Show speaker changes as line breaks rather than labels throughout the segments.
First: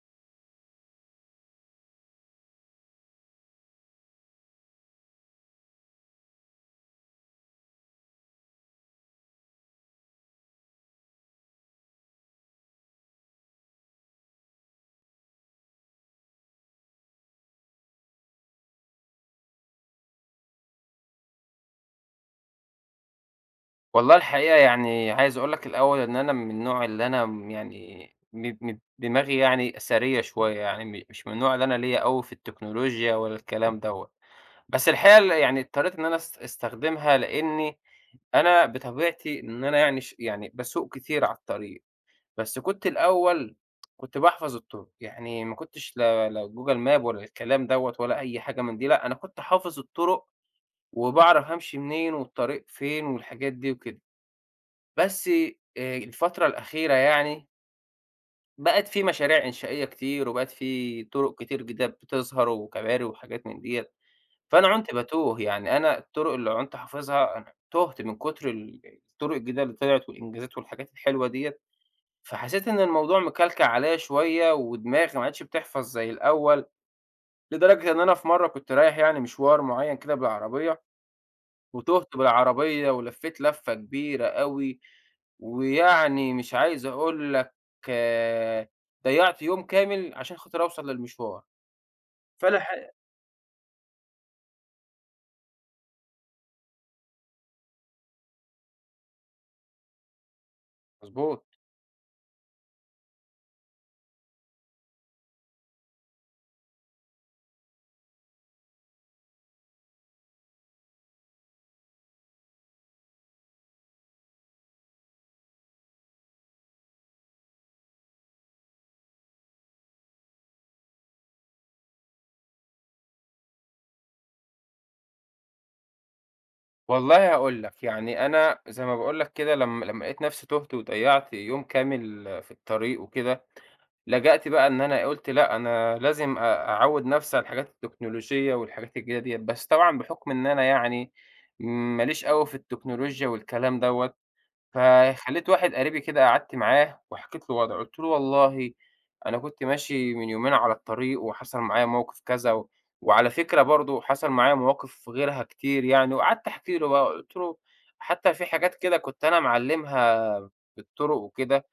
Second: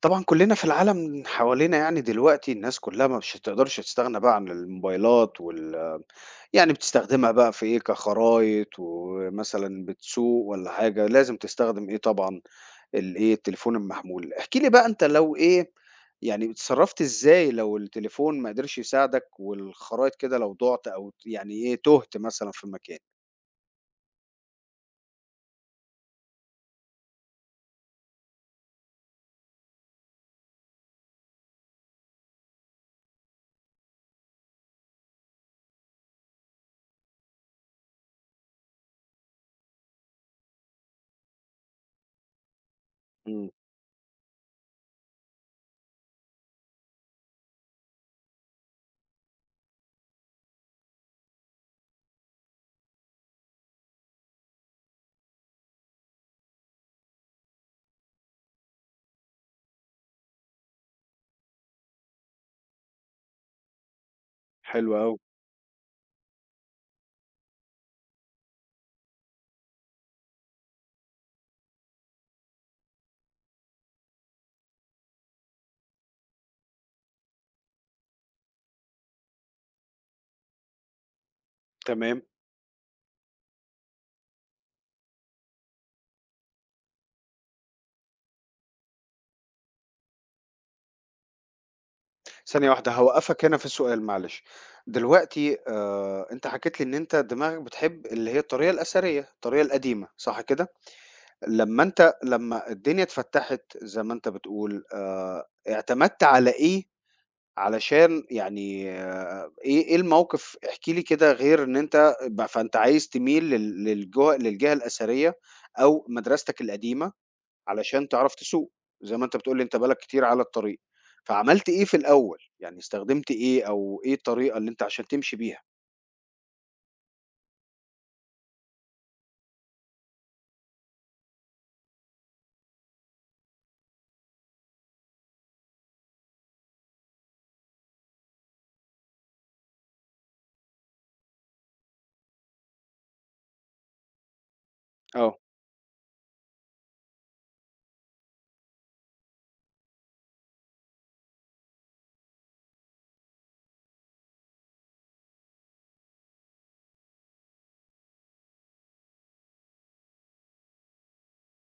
طبعًا كُلّنا في العالم حوالينا يعني دلوقتي الناس كُلّها ما مش تقدرش تستغنى بقى عن الموبايلات وال، يعني بتستخدمها بقى في إيه، كخرايط ومثلًا بتسوق والّا حاجة، لازم تستخدم إيه طبعًا، التليفون المحمول. احكِ لي بقى أنت لو إيه، يعني اتصرّفت إزاي لو التليفون ما قدرش يساعدك والخرايط كده لو ضُعت أو ت يعني إيه، تُهت مثلًا في مكان؟
والله الحقيقة يعني عايز أقول لك الأول إن أنا من النوع اللي أنا م- يعني م- م- دماغي يعني أثرية شوية مش من النوع اللي أنا ليا أوي في التكنولوجيا ولا الكلام دوت. بس الحقيقة اللي يعني اضطريت إن أنا أستخدمها لأني أنا بطبيعتي إن أنا يعني بسوق كتير على الطريق. بس كنت
إمم،
الأول كنت بحفظ الطرق، يعني ما كنتش لا جوجل ماب ولا الكلام دوت ولا أي حاجة من دي، لأ أنا كنت حافظ الطرق وبعرف همشي منين والطريق فين والحاجات دي وكده. بس الفترة الأخيرة يعني بقت في مشاريع إنشائية كتير، وبقت في طرق كتير جديدة بتظهر وكباري وحاجات من ديّة، فأنا
حلو
عُنت
أوي،
باتوه، يعني أنا الطرق اللي عُنت حافظها أنا تُهت من كتر الطرق الجديدة اللي طلعت والإنجازات والحاجات الحلوة ديّة، فحسيت إن الموضوع مكلكع عليّا شوية ودماغي ما عادتش بتحفظ زي الأول، لدرجة إن أنا في مرّة كنت رايح يعني مشوار معيّن كده بالعربية وتُهت
تمام.
بالعربية ولفّيت لفّة كبيرة أوي. ويعني مش عايز أقول لك، آه، ضيّعت يوم كامل عشان خاطر أوصل للمشوار، فلا
ثانية
ح
واحدة، هاوقّفك هنا في السؤال معلش. دلوقتي أنت حكيت لي إن أنت دماغك بتحب اللي هي الطريقة الأثرية، الطريقة القديمة، صح كده؟
مضبوط.
لمّا الدنيا اتفتّحت زي ما أنت بتقول، اعتمدت على إيه علشان يعني آه، إيه الموقف، احكِ لي كده غير إن أنت ب فأنت عايز تميل لل للج للجهة الأثرية أو مدرستك القديمة علشان تعرف تسوق، زي ما أنت بتقول لي أنت بقى لك كتير على الطريق، فعملت إيه في الأول، يعني استخدمت إيه أو إيه الطريقة اللي أنت عشان تمشي بيها؟
والله هاقول لك، يعني أنا زي ما باقول لك كده لمّا لقيت نفسي تُهت وضيّعت يوم كامل، آه، في الطريق وكده، لجأت بقى إن أنا قُلت لأ، أنا لازم أ أعوّد نفسي على الحاجات التكنولوجية والحاجات الجديدة ديّة، بس طبعًا بحُكم إن أنا يعني ما ليش أوي في التكنولوجيا والكلام دوّة،
آه،
فخلّيت واحد قريبي كده قعدت معاه وحكيت له وضعي، قُلت له: "والله أنا كنت ماشي من يومين على الطريق وحصل معايا موقف كذا وعلى فكرة برضه حصل معايا مواقف غيرها كتير يعني." وقعدت أحكي له بقى، قُلت له: "حتى في حاجات كده كنت أنا معلّمها في الطرق وكده،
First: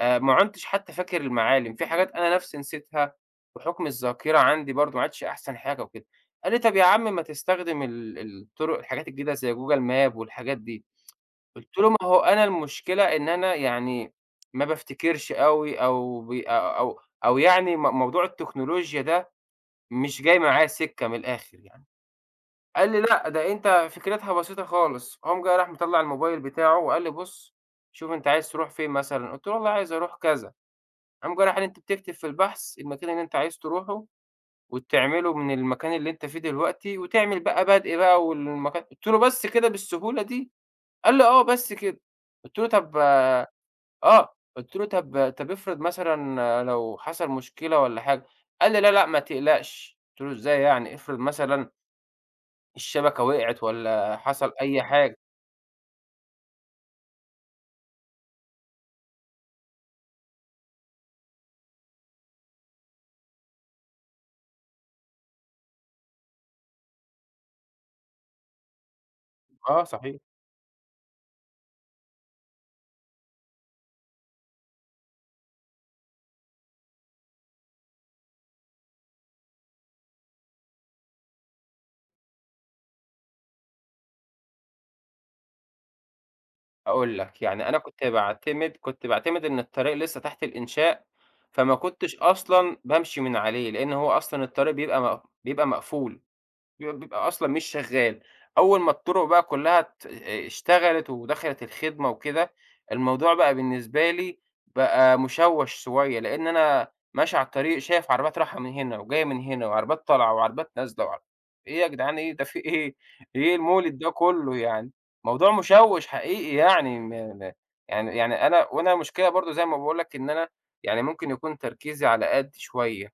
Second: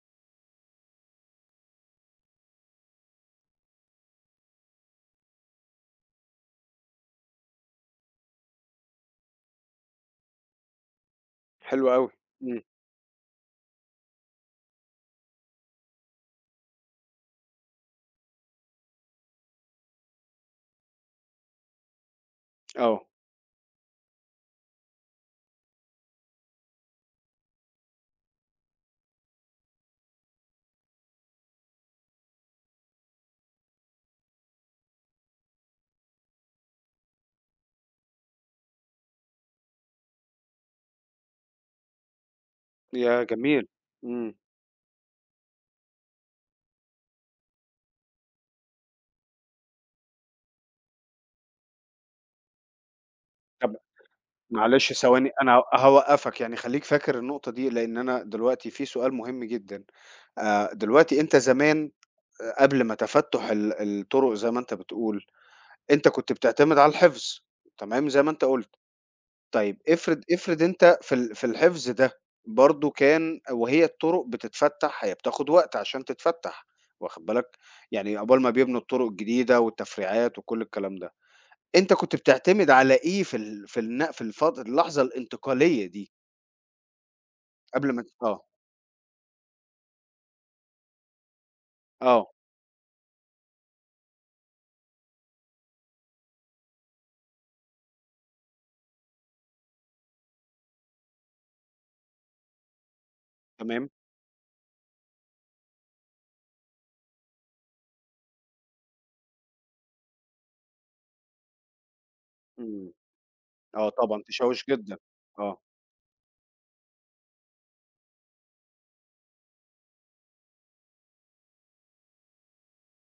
ما عُنتش حتى فاكر المعالم، في حاجات أنا نفسي نسيتها بحكم الذاكرة عندي برضه ما عادش أحسن حاجة وكده." قال لي: "طَب يا عم ما تستخدم الطرق الحاجات الجديدة زي Google Map والحاجات دي." قُلت
حلو
له: "ما
أوي.
هو أنا
إمم،
المشكلة إن أنا يعني ما بافتكرش أوي أو ب أ أو أو يعني م موضوع التكنولوجيا ده مش جاي معايا سِكّة من الآخر يعني." قال لي:
آه،
"لأ، ده أنت فكرتها بسيطة خالص." قام جاي راح مطلّع الموبايل بتاعه وقال لي: "بُص، شوف أنت عايز تروح فين مثلًا؟" قُلت له: "والله عايز أروح كذا." قام جاي راح قال لي: "أنت بتكتب في البحث المكان اللي أنت عايز تروحه وتعمله من المكان اللي أنت فيه دلوقتي وتعمل بقى بَدْء بقى والمكان". قُلت له: "بس كده بالسهولة دي؟" قال لي: "آه، بس كده." قُلت له: "طب"،
يا جميل،
آه،
إمم،
قُلت له: "طب افرض مثلًا لو حصل مشكلة والّا حاجة." قال لي: "لا، لأ، ما تقلقش." قُلت له: "إزاي يعني؟ افرض مثلًا الشبكة وقعت
طب
والّا حصل أي
معلش
حاجة."
ثواني أنا هاوقّفك، يعني خلّيك فاكر النقطة دي، لإن أنا دلوقتي في سؤال مهم جدًا، دلوقتي أنت زمان، قبل ما تفتُّح الطرق زي ما أنت بتقول، أنت كنت بتعتمد على الحفظ، تمام، زي ما أنت قُلت. طيب
آه صحيح،
افرض أنت في الحفظ ده برضه كان، وهي الطرق بتتفتح، هي بتاخد وقت عشان تتفتح، واخد بالك؟ يعني عقبال ما بيبنوا الطرق الجديدة والتفريعات وكل الكلام ده، أنت كنت بتعتمد على إيه في ال في الن في الفت اللحظة الانتقالية دي؟
هاقول لك، يعني أنا
قبل ما
كنت
ت آه،
باعتمد كنت باعتمد إن الطريق لسه تحت الإنشاء، فما كنتش
آه،
أصلًا بامشي من عليه، لإن هو أصلًا الطريق بيبقى مقفول. بيبقى أصلًا مش شغّال، أول ما الطُرُق بقى كلّها ت اشتغلت ودخلت الخدمة وكده، الموضوع بقى
تمام،
بالنسبة لي بقى مشوّش شوية، لإن أنا ماشي على الطريق شايف عربيات رايحة من هنا وجاية من هنا وعربيات طالعة وعربيات نازلة إيه يا جدعان إيه، ده في
إمم،
إيه، إيه
آه
المولِد ده
طبعًا
كلّه
تشوِّش
يعني،
جدًا،
موضوع
آه،
مشوّش حقيقي يعني م م يعني يعني أنا وأنا المشكلة برضه زي ما باقول لك إن أنا يعني ممكن يكون تركيزي على قد شوية،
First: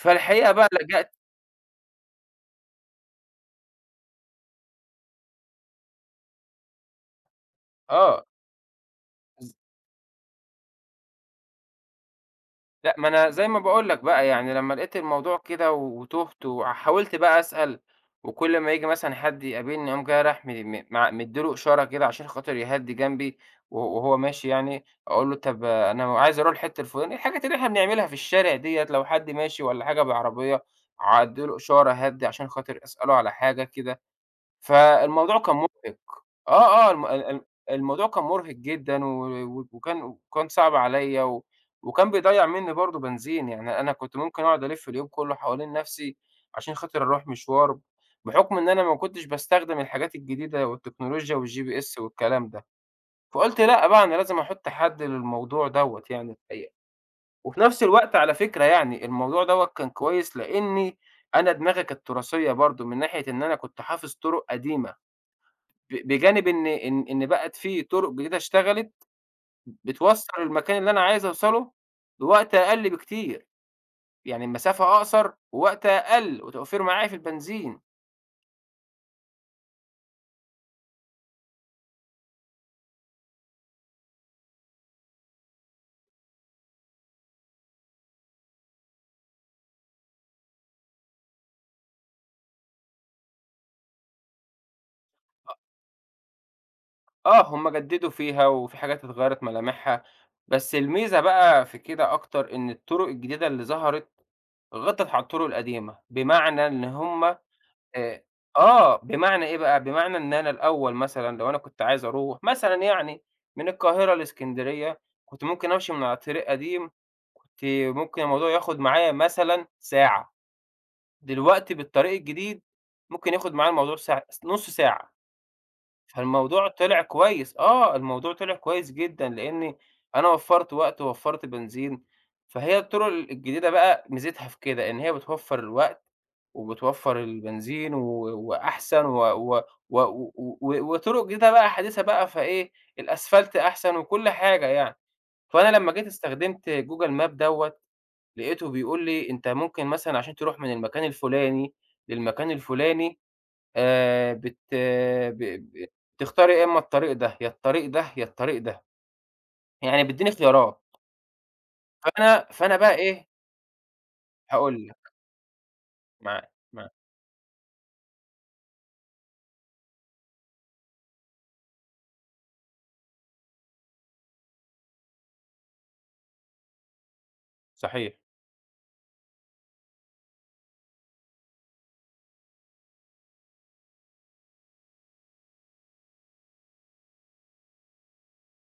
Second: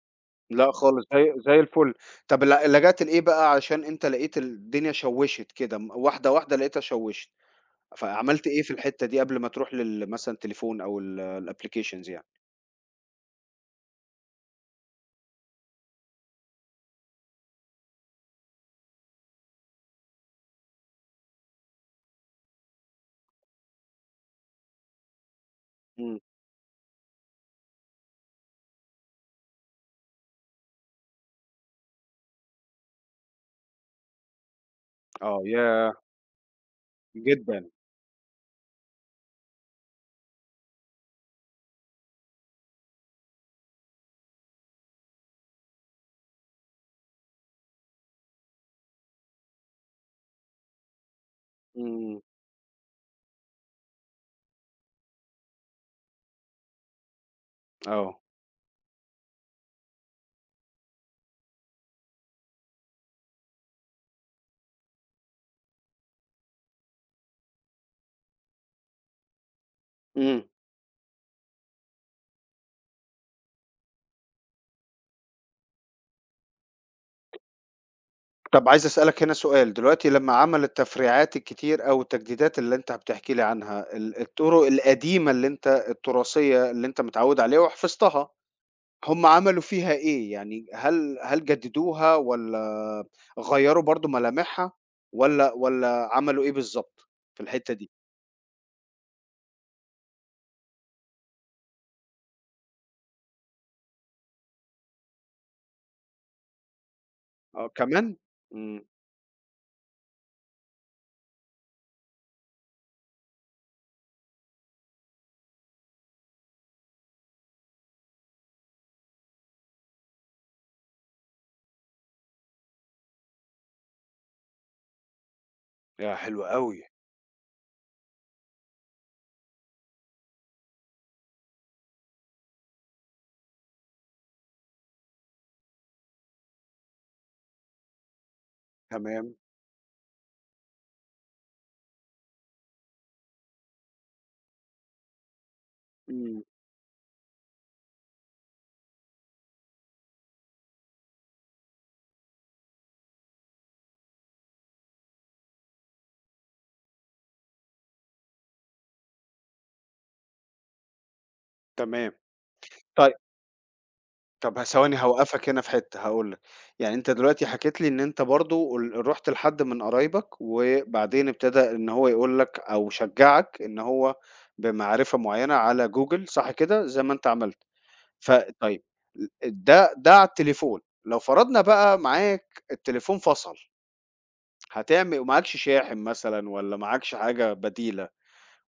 فالحقيقة بقى
لأ خالص
لجأت.
زي زي الفل، طب لجأت لإيه بقى عشان أنت لقيت الدنيا شوِّشت كده، واحدة واحدة لقيتها شوِّشت؟
آه.
فعملت إيه في الحتّة دي قبل ما تروح مثلًا التليفون أو الapplications يعني؟
لأ، ما أنا زي ما باقول لك بقى، يعني لمّا لقيت الموضوع كده و- وتُهت وحاولت بقى أسأل، وكل ما ييجي مثلًا حد يقابلني أقوم جاي رايح م م مع مدّي له إشارة كده عشان خاطر يهدّي جنبي، وهو ماشي يعني أقول له طَب أنا
إمم،
عايز أروح الحتة الفلانية، الحاجات اللي إحنا بنعملها في الشارع ديّة لو حد ماشي والّا حاجة بعربية، أعدّي له إشارة أهدّي عشان خاطر أسأله على حاجة كده، فالموضوع
آه،
كان
ياه!
مُحبط. آه، آه، الم ال ال
جدًا،
الموضوع كان مرهق جدًا و و وكان صعب عليّا وكان بيضيّع منّي برضه بنزين، يعني أنا كنت ممكن أقعد ألِف اليوم كلّه حوالين نَفْسي عشان خاطر أروح مشوار، بحُكم إن أنا ما كنتش باستخدم الحاجات الجديدة والتكنولوجيا والGPS
إمم،
والكلام ده، فقُلت لأ بقى أنا لازم أحُط حَد للموضوع دوّة يعني الحقيقة، وفي نَفْس الوقت
آه،
على فكرة يعني الموضوع دوّة كان كويس لإنّي أنا دماغي كانت تراثية برضه من ناحية إن أنا كنت حافظ طُرُق قديمة. بجانب إن بقت في طُرق جديدة اشتغلت بتوصّل
إمم.
المكان اللي أنا عايز أوصله بوقت أقل بكتير، يعني المسافة أقصر ووقت أقل وتوفير معايا في البنزين.
طَب عايز أسألك هنا سؤال، دلوقتي لمّا عمل التفريعات الكتير أو التجديدات اللي أنت بتحكي لي عنها، ال الطرق القديمة اللي أنت التراثية اللي أنت متعوّد عليها وحفظتها، هم عملوا فيها إيه؟ يعني هل جددوها والّا غيّروا برضه ملامحها والّا عملوا إيه بالضبط في
آه، هم
الحتّة دي؟
جدّدوا فيها وفي حاجات اتغيّرت ملامحها، بس الميزة بقى في كده أكتر إن الطُرق الجديدة اللي ظهرت غطّت على الطُرق القديمة، بمعنى إن هم
آه، كمان؟
آآ
إمم.
آه، بمعنى إيه بقى، بمعنى إن أنا الأول مثلًا لو أنا كنت عايز أروح مثلًا يعني من القاهرة لإسكندرية، كنت ممكن أمشي من على طريق قديم، كنت ممكن الموضوع ياخد معايا مثلًا ساعة، دلوقتي بالطريق الجديد ممكن ياخد معايا الموضوع نُص ساعة،
يا حلو
فالموضوع
أوي،
طلع كويس، آه، الموضوع طلع كويس جدًا، لإني أنا وفّرت وقت ووفّرت بنزين، فهي الطرق الجديدة بقى ميزتها في كده، إن هي بتوفّر الوقت وبتوفّر البنزين وأحسن و
تمام،
و و و و وطرق جديدة بقى حديثة بقى، فإيه الأسفلت أحسن وكل حاجة يعني. فأنا لمّا جيت
إمم،
استخدمت جوجل ماب دوّة، لقيته بيقول لي أنت ممكن مثلًا عشان تروح من المكان الفلاني للمكان الفلاني بت ب ب تختار يا إما الطريق ده، يا الطريق ده، يا الطريق ده، يعني بيدّيني خيارات.
تمام.
فأنا بقى
طيب.
إيه،
طب
هاقول
ثواني
لك
هاوقّفك هنا في حتّة هاقول لك،
معاك، معاك
يعني أنت دلوقتي حكيت لي إن أنت برضه رُحت لحد من قرايبك، وبعدين ابتدى إن هو يقول لك أو شجّعك إن هو بمعرفة معيّنة على جوجل، صح كده، زي ما أنت عملت.
صحيح،
فطيب، ل ده على التليفون، لو فرضنا بقى معاك التليفون فصل، هتعمل ومعاكش شاحن مثلًا والّا معاكش حاجة بديلة،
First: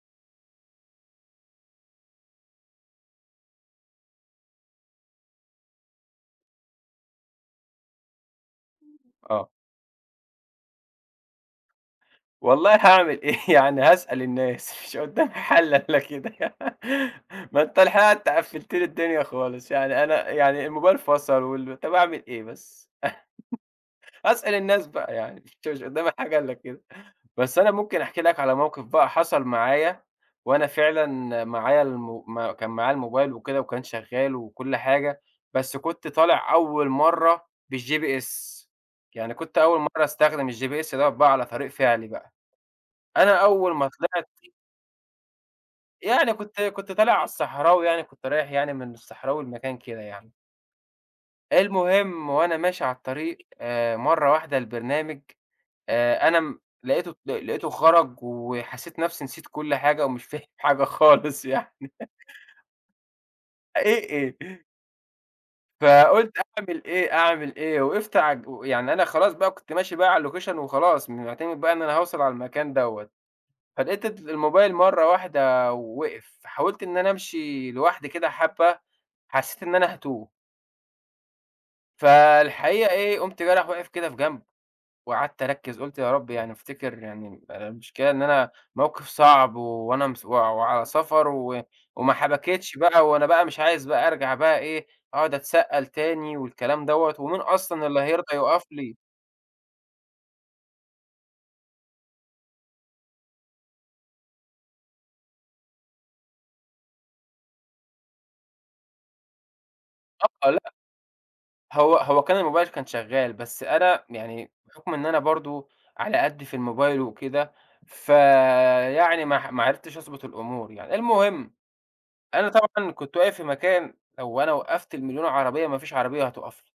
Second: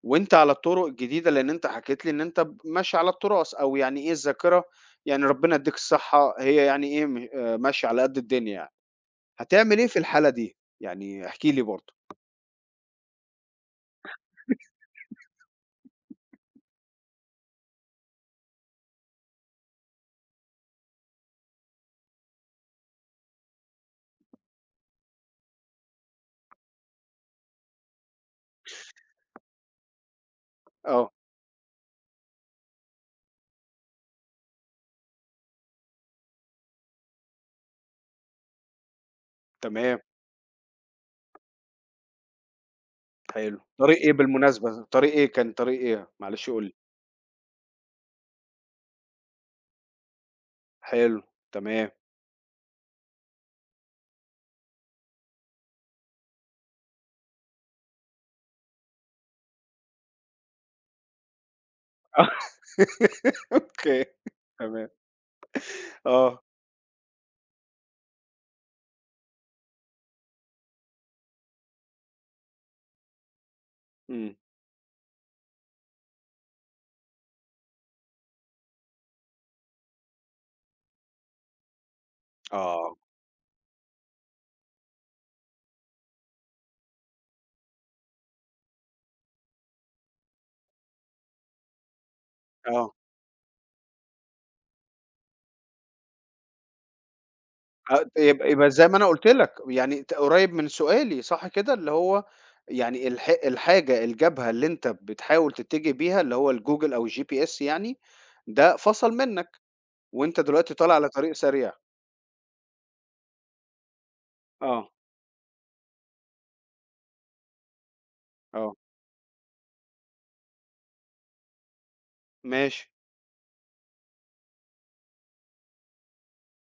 وأنت على الطُرُق الجديدة، لإن أنت حكيت لي إن أنت ماشي على التراث أو يعني إيه الذاكرة، يعني ربنا يدّيك الصحة، هي يعني إيه م ماشية على قد الدنيا يعني.
آه.
هتعمل إيه في الحالة دي؟ يعني احكِ لي برضه.
والله هاعمل إيه يعني هاسأل الناس مش قدّامي حَل إلا كده. ما أنت الحقيقة أنت قفّلت لي الدنيا خالص، يعني أنا يعني الموبايل فصل طَب أعمل إيه بس؟ أسأل الناس بقى يعني مش قدامي حاجة إلا كده. بس أنا ممكن أحكي لك على موقف بقى حصل معايا، وأنا
آه،
فعلًا معايا ما كان معايا الموبايل وكده وكان شغال وكل حاجة، بس كنت طالع أول مرّة بالGPS. يعني كنت أول
تمام،
مرّة أستخدم الGPS دوّة بقى على طريق فعلي بقى. أنا
حلو.
أول ما
طريق إيه
طلعت
بالمناسبة؟ طريق إيه، كان طريق إيه؟
يعني
معلش
كنت
قُل لي.
كنت طالع على الصحراوي يعني، كنت رايح يعني من الصحراوي لمكان كده يعني.
حلو، تمام.
المهم وأنا ماشي على الطريق مرّة واحدة البرنامج أنا م لقيته ل لقيته خرج وحسيت نفسي نسيت كل حاجة ومش فاهم حاجة خالص يعني.
أوكي،
إيه، إيه؟
تمام.
فقُلت
آه،
أعمل إيه، أعمل إيه؟ وقفت ع يعني أنا خلاص بقى كنت ماشي بقى على الlocation وخلاص، معتمد بقى إن أنا هاوصل على المكان دوّة، فلقيت
إمم.
الموبايل مرّة واحدة وقف، فحاولت إن أنا أمشي لوحدي كده حبّة، حسيت إن أنا هاتوه، فالحقيقة
آه،
إيه، قُمت جاي رايح واقف كده في جنب. وقعدت أركّز، قُلت يا رب يعني أفتكر يعني أنا المشكلة إن أنا موقِف صعب و- وأنا مس و وعلى سفر وما حبكتش
آه.
بقى وأنا بقى مش عايز بقى أرجع بقى إيه، أقعد أتسأّل تاني والكلام دوّة ومين أصلًا اللي
آه،
هيرضى
يبقى
يُقف
يبقى زي
لي.
ما أنا قُلت لك، يعني قريب من سؤالي صح كده؟ اللي هو يعني الحاجة الجبهة اللي أنت بتحاول تتجه بيها اللي هو الجوجل أو الGPS يعني، ده فصل منّك، وأنت
آه، لأ،
دلوقتي طالع على طريق سريع.
هو كان الموبايل كان شغّال، بس أنا يعني
آه،
بحُكم إن أنا برضه على قدّي في الموبايل وكده،
آه،
فيعني ما عرفتش أضبط الأمور يعني. المهم، أنا
ماشي،
طبعًا كنت واقف في مكان لو أنا وقّفت ال1000000 عربية ما فيش عربية هتُقف لي.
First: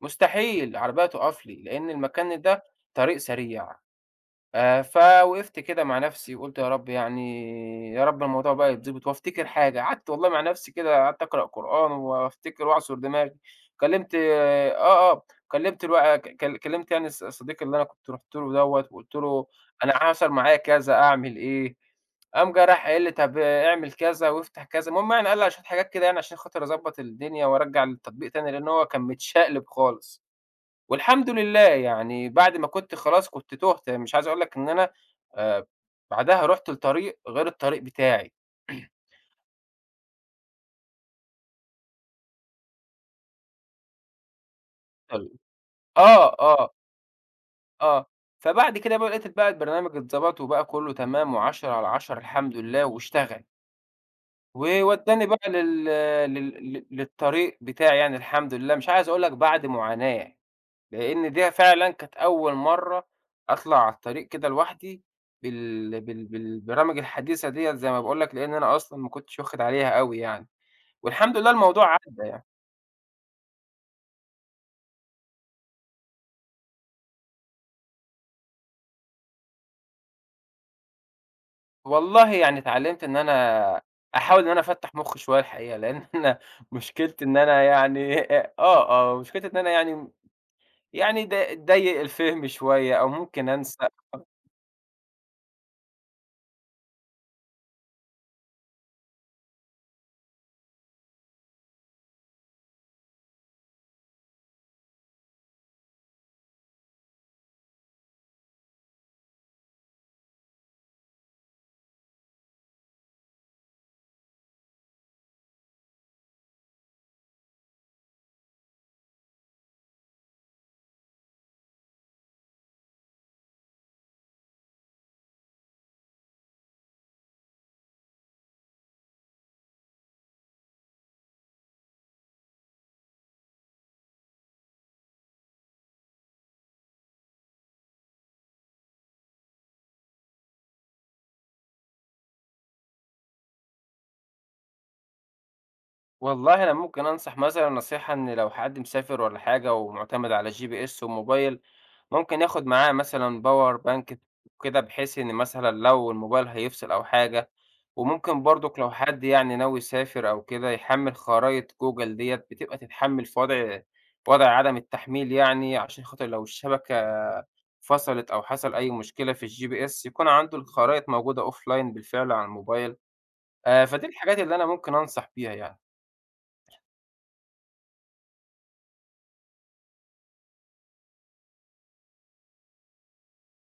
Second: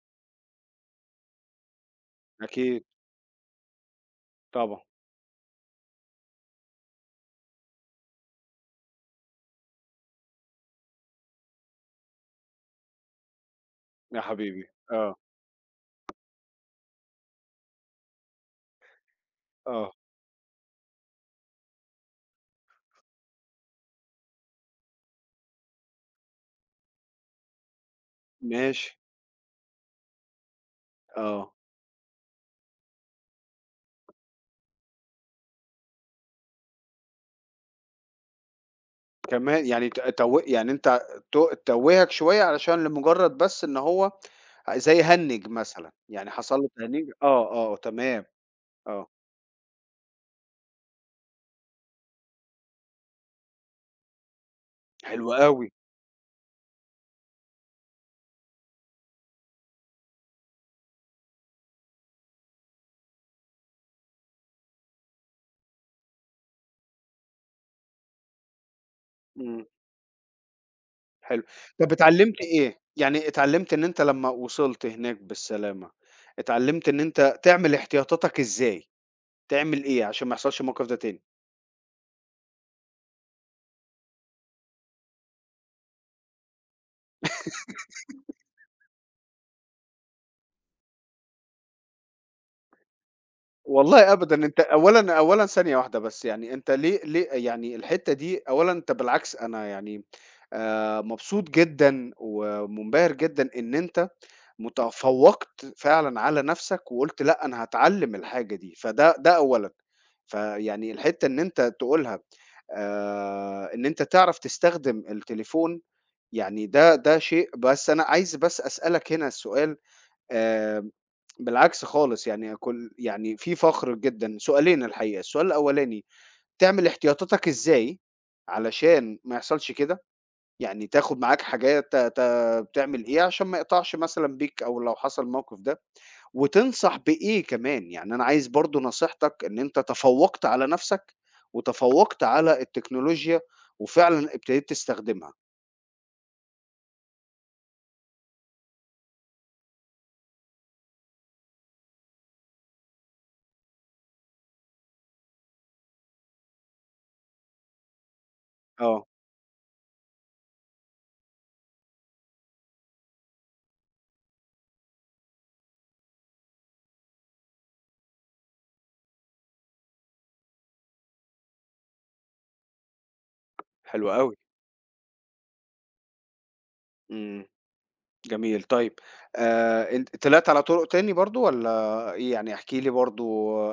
مستحيل العربية تُقف لي، لإن المكان ده
أكيد
طريق سريع،
طبعًا،
فوقفت كده مع نفسي وقُلت يا رب يعني يا رب الموضوع بقى يتضبط وأفتكر حاجة، قعدت والله مع نفسي كده قعدت أقرأ قرآن وأفتكر وأعصر دماغي، كلمت
يا حبيبي،
آه،
آه،
آه، كلمت الو ك ك كلمت يعني صديقي اللي أنا كنت رُحت له دوّة وقُلت له
آه،
أنا حصل معايا كذا أعمل إيه، قام جه راح قايل لي طب اعمل كذا وافتح كذا، المهم يعني قال لي على شوية حاجات كده يعني عشان خاطر أضبّط الدنيا وأرجّع التطبيق تاني لإن هو
ماشي،
كان متشقلب خالص. والحمد
آه،
لله يعني بعد ما كنت خلاص كنت تُهت، مش عايز أقول لك إن أنا آآ بعدها رُحت لطريق غير الطريق بتاعي.
كمان. يعني تو يعني أنت توّهك شوية علشان لمجرد بس إن هو زي
حلو.
هنِّج مثلًا، يعني
آه،
حصل له
آه،
تهنيج. آه، آه،
آه.
تمام،
فبعد كده بقى
آه.
لقيت بقى البرنامج اتضبط وبقى كُلّه تمام و10 على 10 الحمد لله واشتغل، وودّاني
حلو
بقى
أوي،
لل لل لل للطريق بتاعي يعني الحمد لله، مش عايز أقول لك بعد معاناة. لإن دي فعلًا كانت أول مرّة أطلع على الطريق كده لوحدي بالبرامج الحديثة ديّة زي ما باقول لك، لإن أنا أصلًا ما كنتش واخد
إمم،
عليها أوي يعني، والحمد
حلو.
لله الموضوع
طب
عدّى
اتعلّمت
يعني.
إيه؟ يعني اتعلّمت إن أنت لمّا وصلت هناك بالسلامة، اتعلّمت إن أنت تعمل احتياطاتك إزاي؟ تعمل إيه عشان ما يحصلش الموقف ده تاني؟
والله يعني اتعلّمت إن أنا أحاول إن أنا أفتّح مُخّي شوية الحقيقة، لإن أنا مشكلتي إن أنا يعني آه، آه، مشكلتي إن أنا يعني يعني ضي ضيّق الفهم شوية أو ممكن أنسى.
والله أبدًا، أنت أولًا ثانية واحدة بس، يعني أنت ليه يعني الحتّة دي، أولًا أنت بالعكس أنا يعني مبسوط جدًا ومُنبهر جدًا إن أنت فوّقت فعلًا على نَفْسك وقُلت لأ، أنا هاتعلّم الحاجة دي، فده ده أولًا. فيعني الحتّة إن أنت تقولها، إن أنت تعرف تستخدم التليفون، يعني ده شيء، بس أنا عايز بس أسألك هنا السؤال، آآ بالعكس خالص، يعني كل يعني في فخر جدًا، سؤالين الحقيقة، السؤال الأولاني تعمل احتياطاتك إزاي علشان ما يحصلش كده؟ يعني تاخُد معاك حاجات ت ت بتعمل إيه عشان ما يقطعش مثلًا بيك أو لو حصل الموقف ده؟ وتنصح بإيه كمان؟ يعني أنا عايز برضه نصيحتك، إن أنت تفوّقت على نَفْسك، وتفوّقت على التكنولوجيا، وفعلًا ابتديت تستخدمها.
والله أنا ممكن أنصح مثلًا نصيحة إن لو حد مسافر والّا حاجة ومُعتمد على الGPS والموبايل ممكن ياخد معاه مثلًا باور بانك وكده، بحيث إن مثلًا لو الموبايل هيفصل أو حاجة، وممكن برضُك لو
آه.
حد يعني ناوي يسافر أو كده يحمّل خرايط جوجل ديّة، بتبقى تتحمّل في وضع عدم التحميل يعني، عشان خاطر لو الشبكة فصلت أو حصل أي مشكلة في الGPS يكون عنده الخرايط موجودة offline بالفعل على الموبايل، فدي
حلو أوي.
الحاجات اللي أنا ممكن أنصح بيها يعني،
إمم، جميل. طيب أنت طلعت على طُرق تاني برضه والّا إيه؟ يعني احكِ لي برضه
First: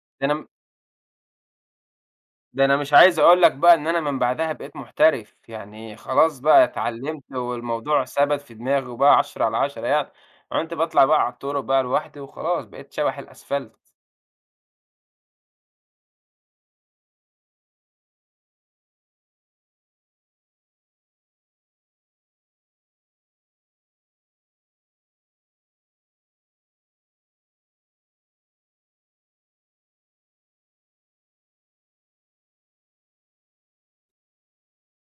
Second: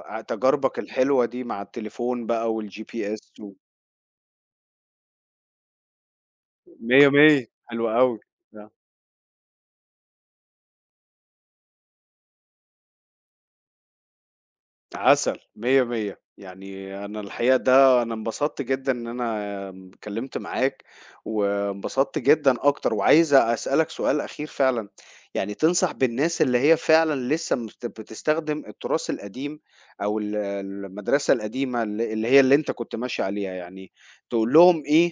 ع
ده أنا
تجاربك الحلوة دي مع التليفون بقى
ده أنا مش عايز أقول
والGPS
لك
و...
بقى إن أنا من بعدها بقيت محترف، يعني خلاص بقى
مِيَّة،
اتعلّمت
مِيَّة. حلو
والموضوع
أوي.
ثبت في
آه.
دماغي وبقى 10 على 10 يعني، عُنت باطلع بقى على الطرق بقى لوحدي وخلاص بقيت شَبَح الأسفلت.
عسل، مِيّة، مِيّة. يعني أنا الحقيقة ده أنا انبسطت جدًا إن أنا آمم، اتكلمت معاك، وانبسطت جدًا أكتر، وعايز أسألك سؤال أخير فعلًا، يعني تنصح بالناس اللي هي فعلًا لسه مست بتستخدم التراث القديم أو المدرسة القديمة، اللي هي اللي أنت كنت ماشي عليها، يعني تقول لهم إيه،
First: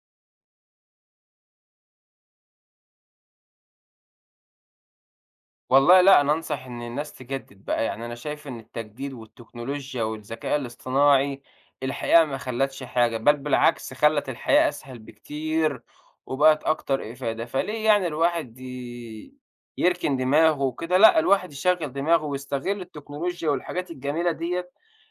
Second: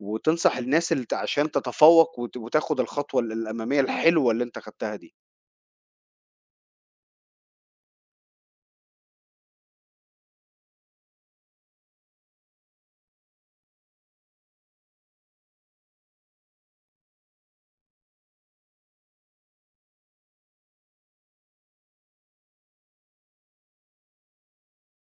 وتنصح الناس الت عشان تتفوق وتاخد الخطوة الأمامية الحلوة اللي أنت خدتها دي؟
والله لأ، أنا أنصح إن الناس تجدِّد بقى، يعني أنا شايف إن التجديد والتكنولوجيا والذكاء الاصطناعي الحقيقة ما خلّتش حاجة، بل بالعكس خلّت الحياة أسهل بكتير وبقت أكتر إفادة، فليه يعني الواحد ي يركن دماغه وكده، لأ، الواحد يشغّل دماغه ويستغل التكنولوجيا والحاجات الجميلة ديّة،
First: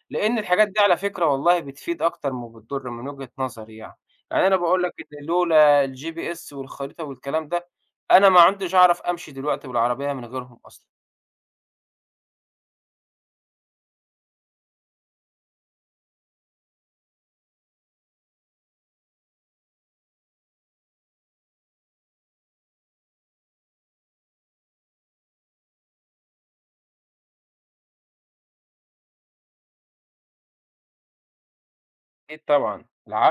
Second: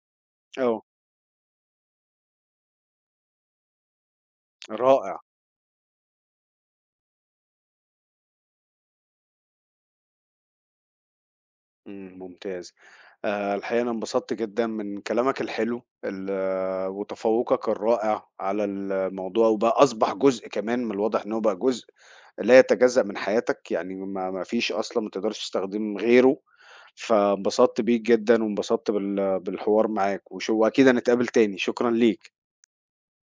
لإن الحاجات دي
آه،
على فكرة والله بتفيد أكتر ما بتضُر من وجهة نظري يعني. يعني أنا باقول لك
رائع.
إن لولا الGPS والخريطة والكلام ده أنا ما عُدتش أعرف أمشي دلوقتي بالعربية من غيرهم أصلًا،
إمم، ممتاز. الحقيقة أنا انبسطت جدًا من كلامك الحلو آه، وتفوّقك الرائع على الموضوع، وبقى أصبح جزء، كمان من الواضح إن هو بقى جزء لا يتجزأ من حياتك، يعني ما فيش أصلًا ما تقدرش تستخدم غيره، فانبسطت بيك جدًا، وانبسطت بالحوار معاك، وأكيد هنتقابل تاني، شكرًا ليك.
أكيد طبعًا، الع